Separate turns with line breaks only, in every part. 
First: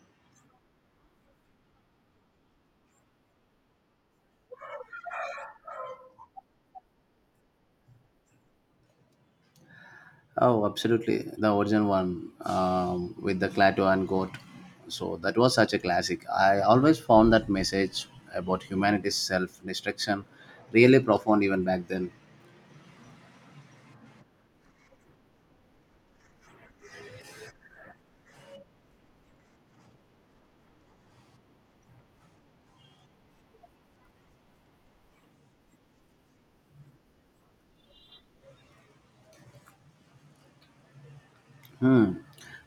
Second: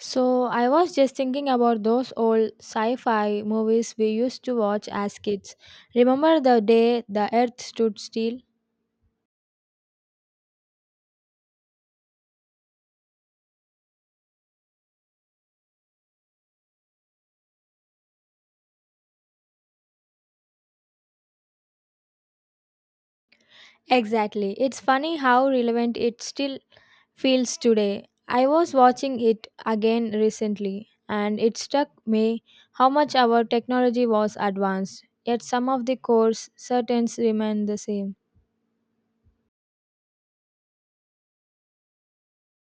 So, I was just thinking about those old sci fi movies we used to watch as kids. Remember The Day the Earth Stood Still?
Oh, absolutely. The original one with the Clato and Goat. So that was such a classic. I always found that message about humanity's self destruction really profound even back then.
Exactly. It's funny how relevant it still feels today. I was watching it again recently, and it struck me how much our technology was advanced, yet some of the core certains remain the same.
Hmm.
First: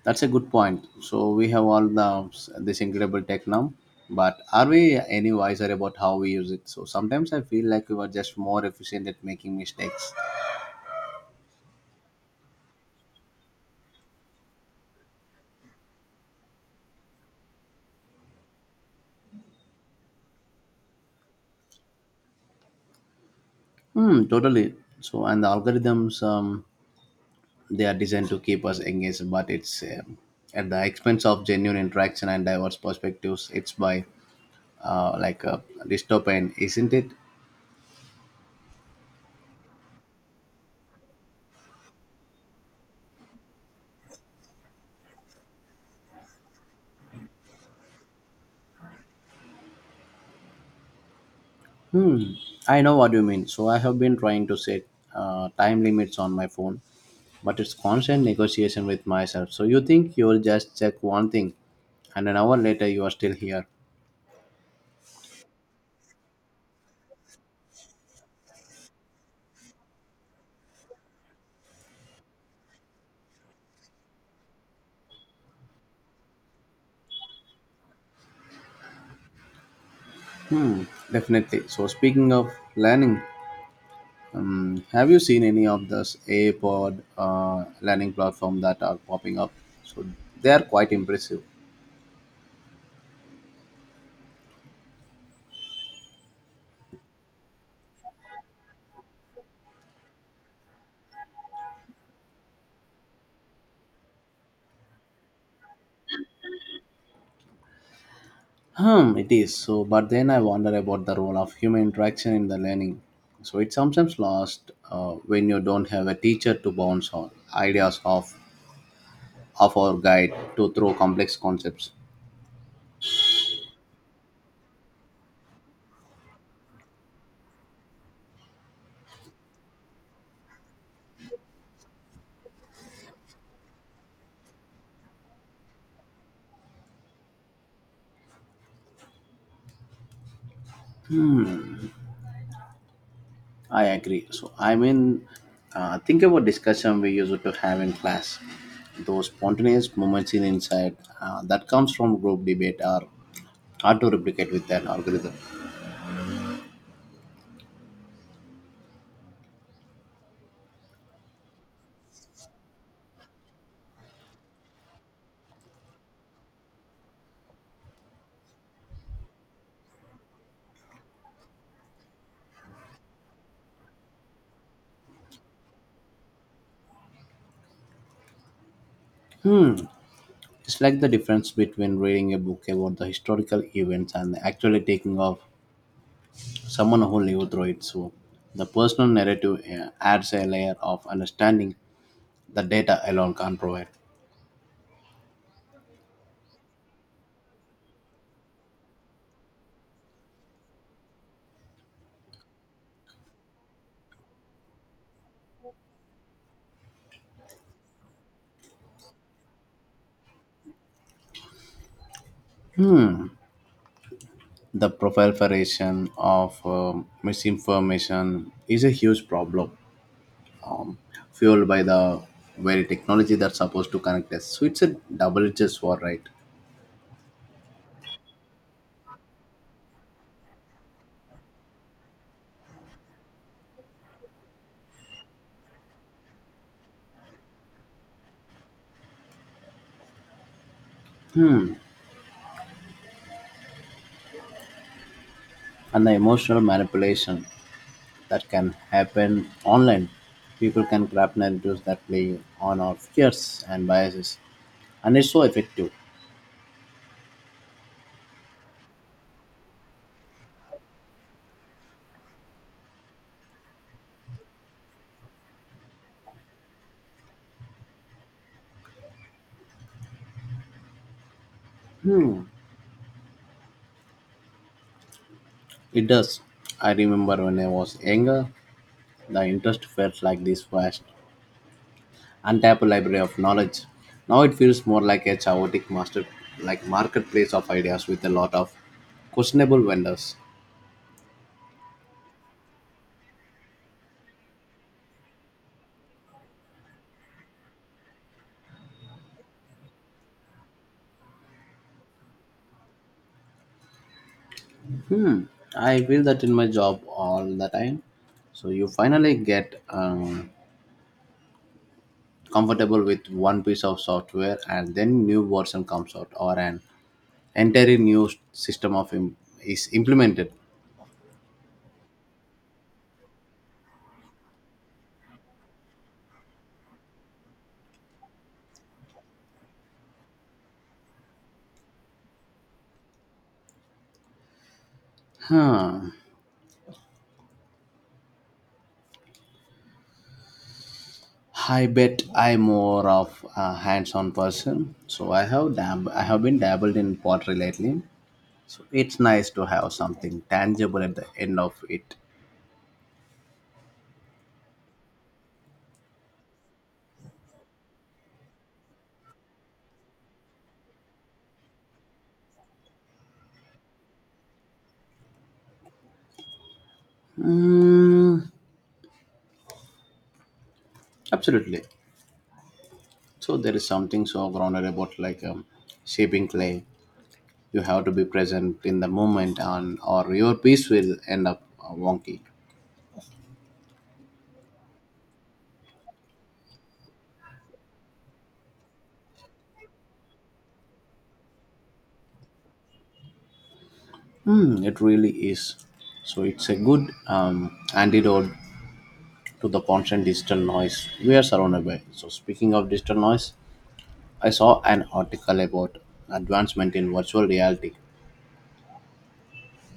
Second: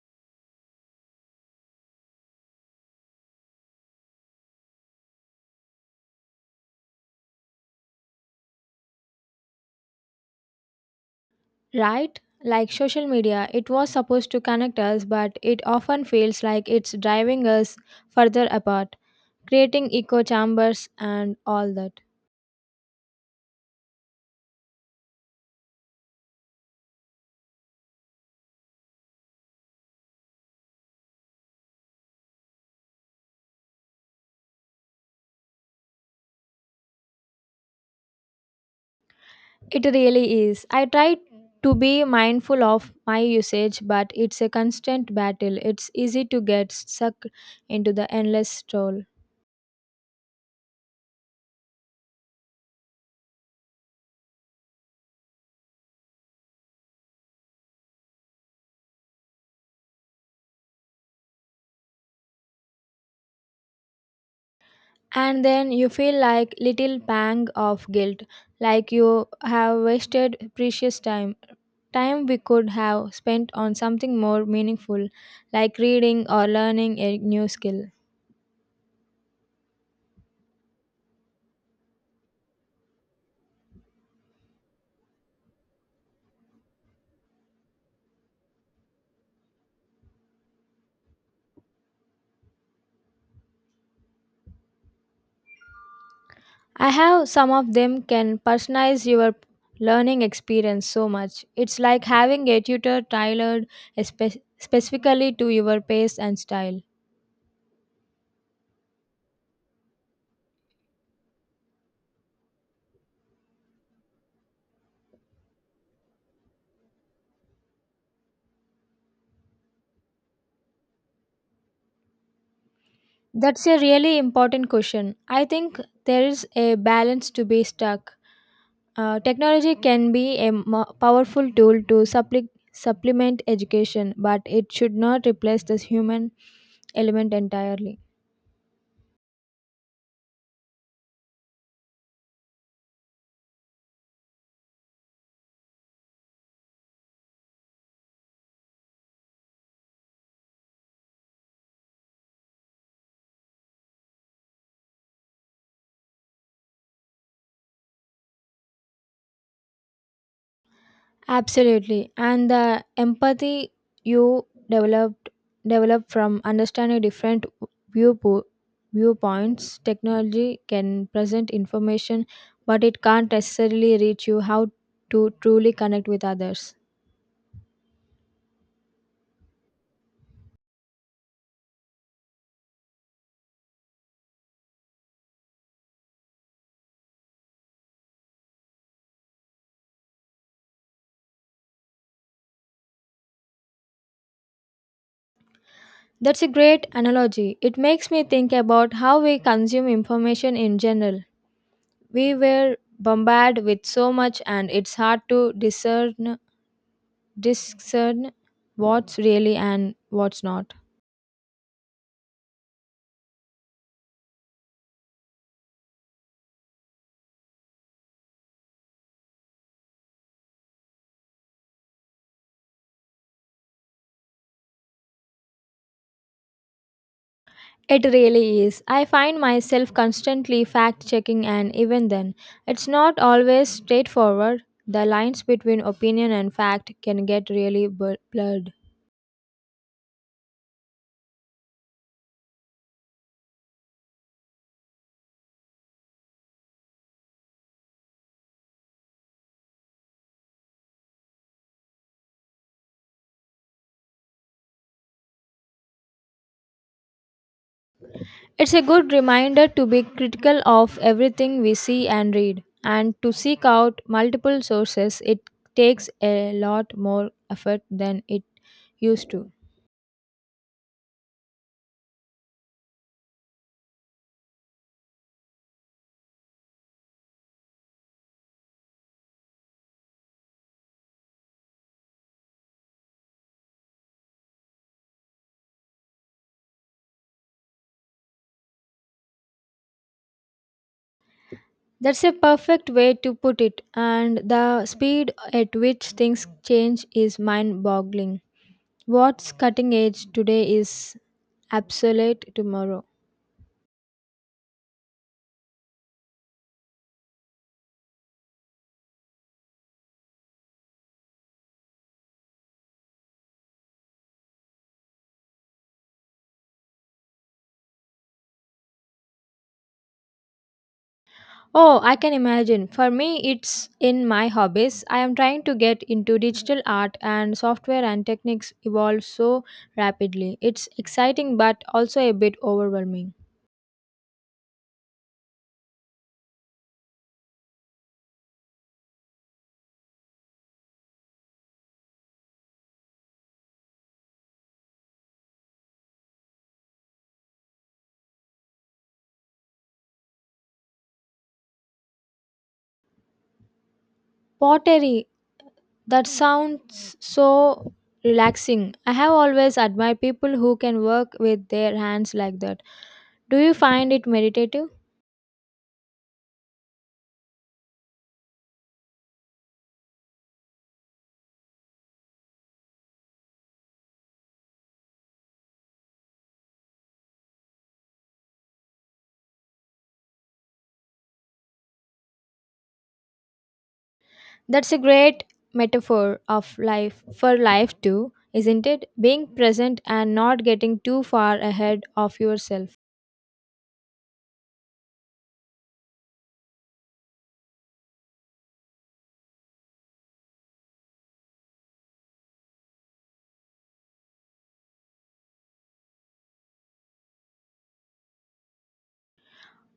That's a good point. So we have this incredible tech now, but are we any wiser about how we use it? So sometimes I feel like we were just more efficient at making mistakes.
Right? Like social media, it was supposed to connect us, but it often feels like it's driving us further apart, creating echo chambers and all that.
Hmm, totally. So and the algorithms. They are designed to keep us engaged, but it's at the expense of genuine interaction and diverse perspectives. It's by like a dystopian, isn't it?
It really is. I try to be mindful of my usage, but it's a constant battle. It's easy to get sucked into the endless stroll.
Hmm. I know what you mean. So I have been trying to set time limits on my phone, but it's constant negotiation with myself. So you think you'll just check one thing, and an hour later you are still here.
And then you feel like little pang of guilt, like you have wasted precious time. Time we could have spent on something more meaningful, like reading or learning a new skill.
Hmm, definitely. So speaking of learning, have you seen any of those AI Pod learning platform that are popping up? So they are quite impressive.
I have some of them can personalize your learning experience so much. It's like having a tutor tailored specifically to your pace and style.
Hmm, it is. So, but then I wonder about the role of human interaction in the learning. So it's sometimes lost when you don't have a teacher to bounce on ideas off of or guide to through complex concepts.
That's a really important question. I think there is a balance to be struck. Technology can be a powerful tool to supplement education, but it should not replace the human element entirely.
I agree. So I mean, think about discussion we used to have in class. Those spontaneous moments in insight that comes from group debate are hard to replicate with an algorithm.
Absolutely. And the empathy you develop from understanding different viewpo- viewpoints, technology can present information, but it can't necessarily reach you how to truly connect with others.
It's like the difference between reading a book about the historical events and actually taking of someone who lived through it. So the personal narrative adds a layer of understanding the data alone can't provide.
That's a great analogy. It makes me think about how we consume information in general. We were bombarded with so much, and it's hard to discern what's really and what's not.
The proliferation of misinformation is a huge problem, fueled by the very technology that's supposed to connect us. So it's a double-edged sword, right?
It really is. I find myself constantly fact checking, and even then, it's not always straightforward. The lines between opinion and fact can get really blurred.
And the emotional manipulation that can happen online. People can craft narratives that play on our fears and biases, and it's so effective.
It's a good reminder to be critical of everything we see and read, and to seek out multiple sources. It takes a lot more effort than it used to.
It does. I remember when I was younger, the interest felt like this vast, untapped library of knowledge. Now it feels more like a chaotic master, like marketplace of ideas with a lot of questionable vendors.
That's a perfect way to put it, and the speed at which things change is mind boggling. What's cutting edge today is obsolete tomorrow.
I feel that in my job all the time. So you finally get comfortable with one piece of software and then new version comes out or an entirely new system of im- is implemented.
Oh, I can imagine. For me, it's in my hobbies. I am trying to get into digital art, and software and techniques evolve so rapidly. It's exciting but also a bit overwhelming.
Huh. I bet I'm more of a hands-on person, so I have been dabbled in pottery lately. So it's nice to have something tangible at the end of it.
Pottery, that sounds so relaxing. I have always admired people who can work with their hands like that. Do you find it meditative?
Mm, absolutely. So there is something so grounded about like shaping clay. You have to be present in the moment, and or your piece will end up wonky.
That's a great metaphor of life for life too, isn't it? Being present and not getting too far ahead of yourself.
Hmm, it really is. So it's a good antidote to the constant digital noise we are surrounded by. So speaking of digital noise, I saw an article about advancement in virtual reality.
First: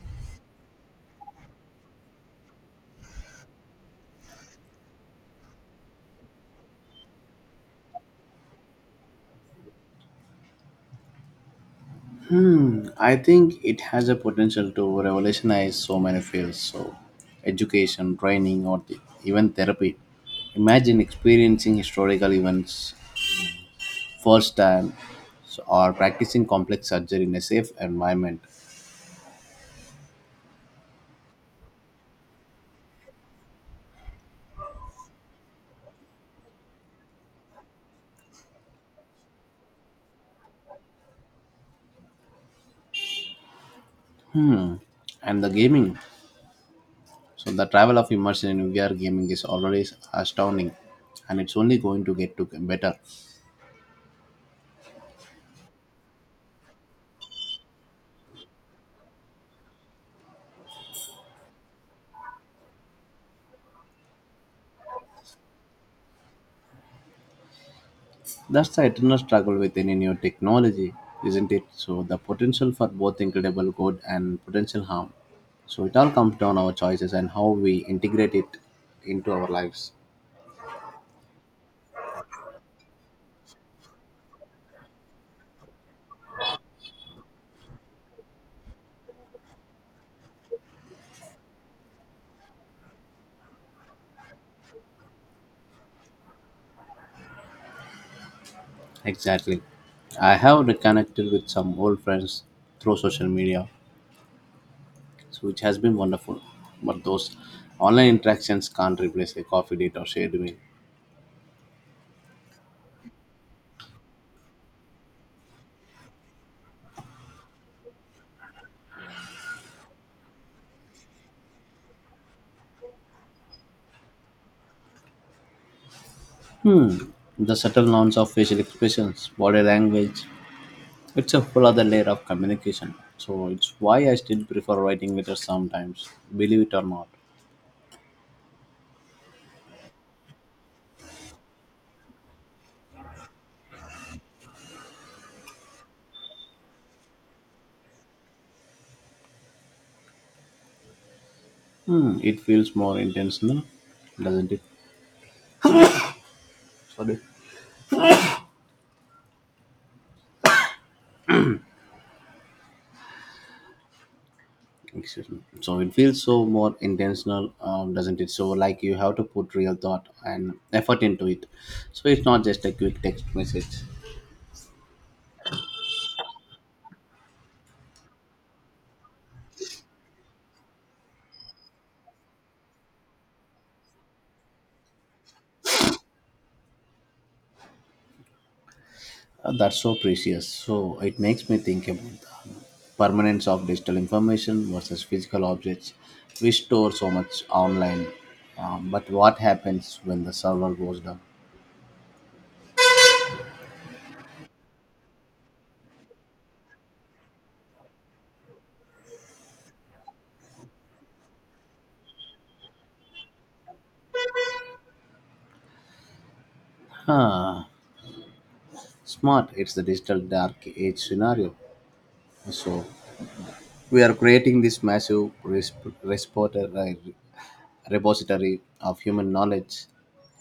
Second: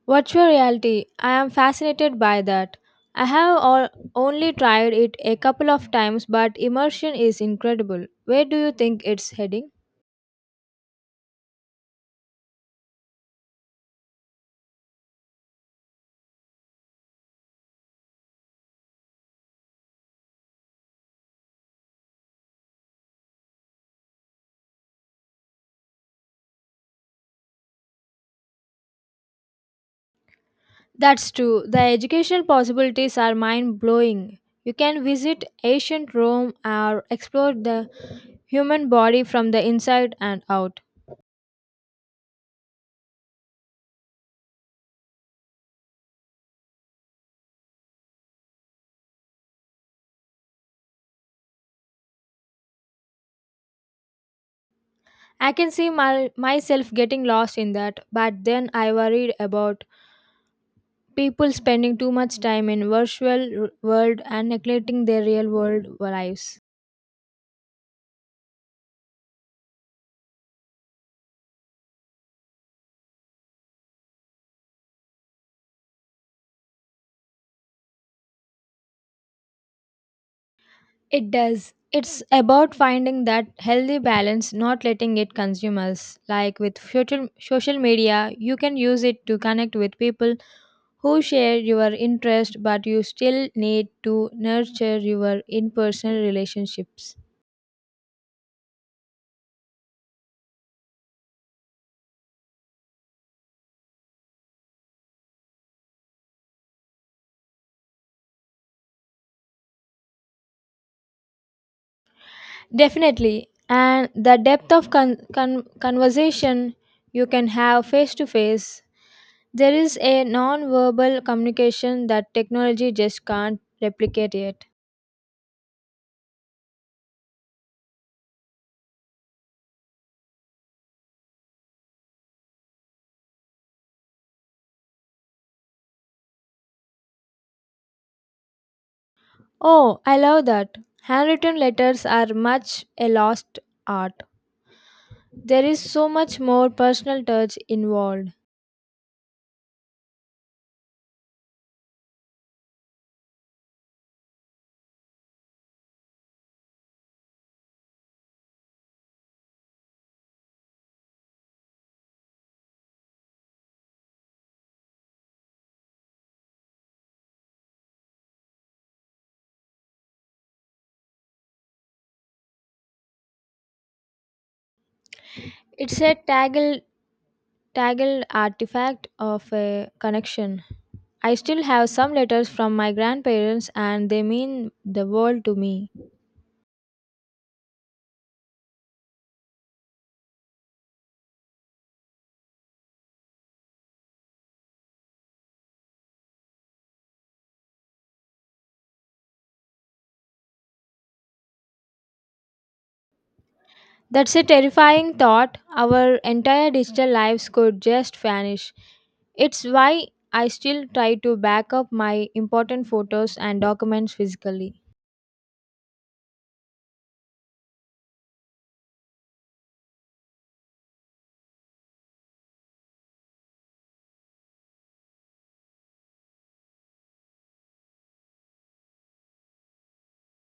Virtual reality, I am fascinated by that. I have all, only tried it a couple of times, but immersion is incredible. Where do you think it's heading?
I think it has a potential to revolutionize so many fields, so education, training, even therapy. Imagine experiencing historical events first time, so, or practicing complex surgery in a safe environment.
That's true. The educational possibilities are mind blowing. You can visit ancient Rome or explore the human body from the inside and out.
And the gaming. So the travel of immersion in VR gaming is already astounding, and it's only going to get to better.
I can see myself getting lost in that, but then I worried about people spending too much time in world and neglecting their real world lives.
That's the eternal struggle with any new technology, isn't it? So the potential for both incredible good and potential harm. So it all comes down our choices and how we integrate it into our lives.
It does. It's about finding that healthy balance, not letting it consume us. Like with social media, you can use it to connect with people who share your interest, but you still need to nurture your in person relationships.
Exactly. I have reconnected with some old friends through social media, so which has been wonderful. But those online interactions can't replace a coffee date or shared meal.
Definitely. And the depth of conversation you can have face to face. There is a non-verbal communication that technology just can't replicate yet.
Hmm. The subtle nuance of facial expressions, body language, it's a whole other layer of communication. So it's why I still prefer writing letters sometimes, believe it or not.
Oh, I love that. Handwritten letters are much a lost art. There is so much more personal touch involved.
Hmm. It feels more intentional, doesn't it? Sorry. Excuse me. So it feels so more intentional, doesn't it? So like you have to put real thought and effort into it. So it's not just a quick text message.
It's a tangled artifact of a connection. I still have some letters from my grandparents, and they mean the world to me.
That's so precious. So it makes me think about the permanence of digital information versus physical objects. We store so much online, but what happens when the server goes down?
That's a terrifying thought. Our entire digital lives could just vanish. It's why I still try to back up my important photos and documents physically.
Huh. Smart. It's the digital dark age scenario. So we are creating this massive uh, repository of human knowledge,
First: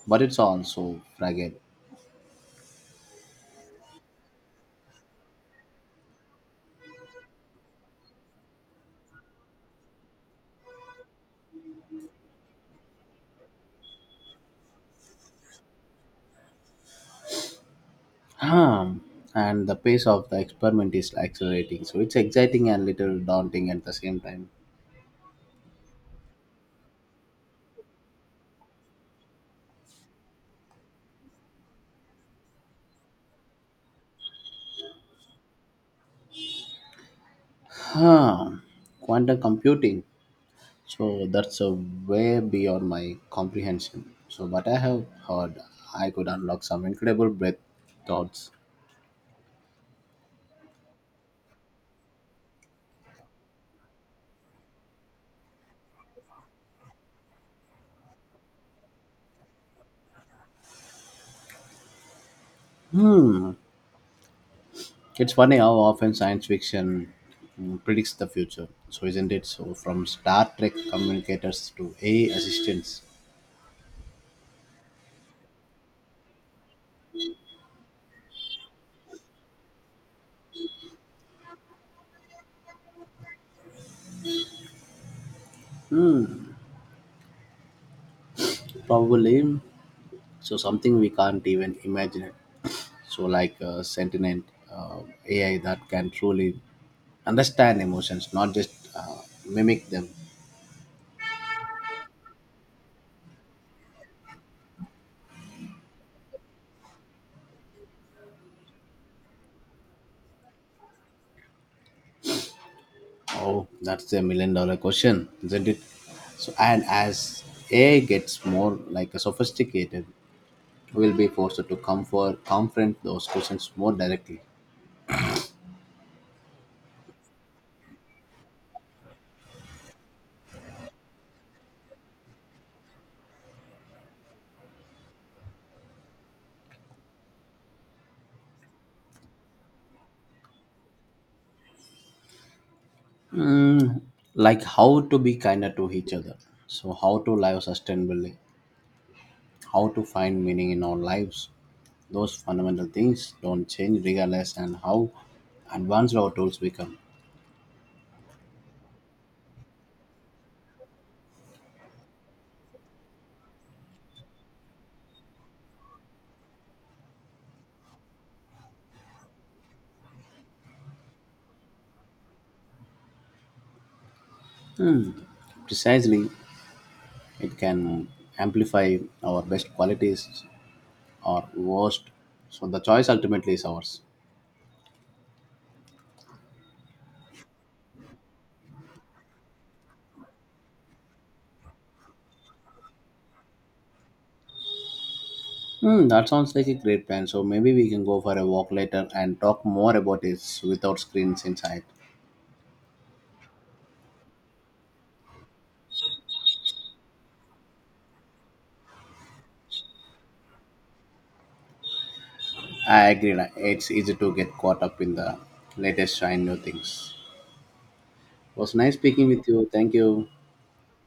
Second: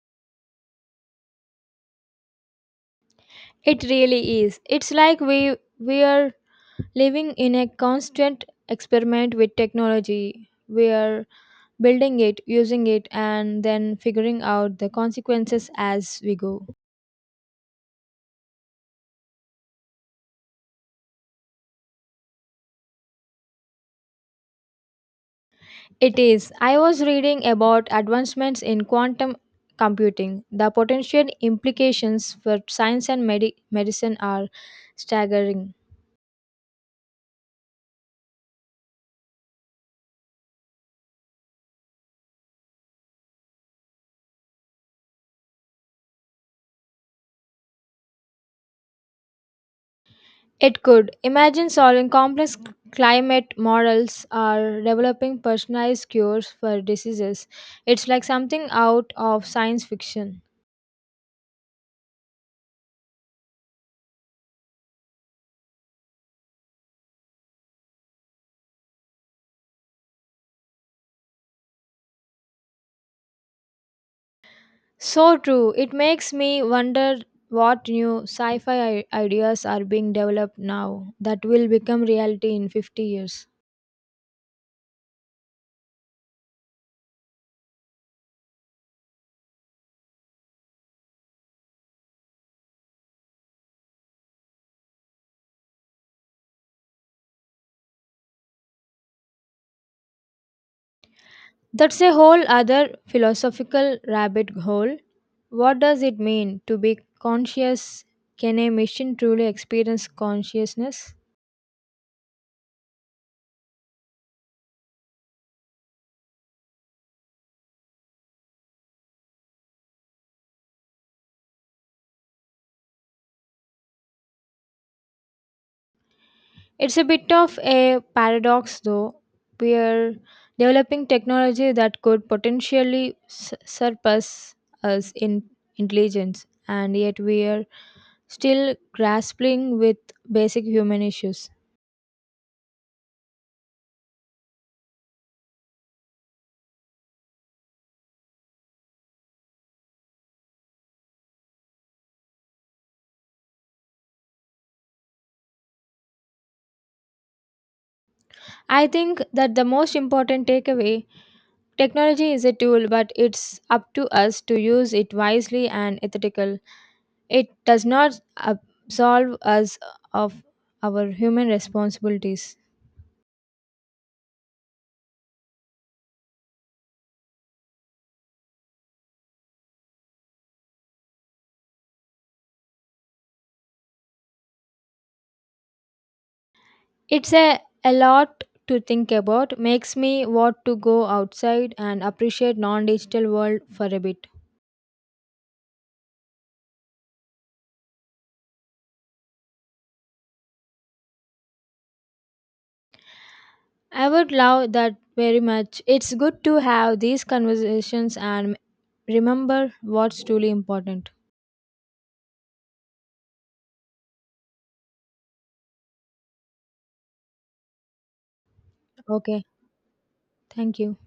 but it's also fragile.
It really is. It's like we are living in a constant experiment with technology. We are building it, using it, and then figuring out the consequences as we go.
Um, and the pace of the experiment is accelerating, so it's exciting and little daunting at the same time.
It is. I was reading about advancements in quantum computing. The potential implications for science and medicine are staggering.
Huh, quantum computing. So that's a way beyond my comprehension. So, but I have heard I could unlock some incredible breath thoughts.
It could imagine solving complex climate models or developing personalized cures for diseases. It's like something out of science fiction.
Hmm, it's funny how often science fiction predicts the future. So, isn't it? So, from Star Trek communicators to AI assistants,
So true. It makes me wonder what new sci fi ideas are being developed now that will become reality in 50 years.
probably. So, something we can't even imagine. So, like sentient uh, AI that can truly understand emotions, not just mimic them.
That's a whole other philosophical rabbit hole. What does it mean to be conscious? Can a machine truly experience consciousness?
Oh, that's a million dollar question, isn't it? So, and as AI gets more like a sophisticated, we'll be forced to confront those questions more directly.
It's a bit of a paradox, though. We are developing technology that could potentially surpass us in intelligence, and yet we are still grappling with basic human issues.
Mm, like how to be kinder to each other. So, how to live sustainably, how to find meaning in our lives. Those fundamental things don't change regardless and how advanced our tools become.
I think that the most important takeaway: technology is a tool, but it's up to us to use it wisely and ethically. It does not absolve us of our human responsibilities.
Precisely, it can amplify our best qualities or worst. So the choice ultimately is ours.
It's a lot to think about, makes me want to go outside and appreciate non-digital world for a bit.
Hmm, that sounds like a great plan. So maybe we can go for a walk later and talk more about this without screens inside.
I would love that very much. It's good to have these conversations and remember what's truly important.
I agree. It's easy to get caught up in the latest shiny new things. It was nice speaking
Okay,
with you. Thank you.
thank you.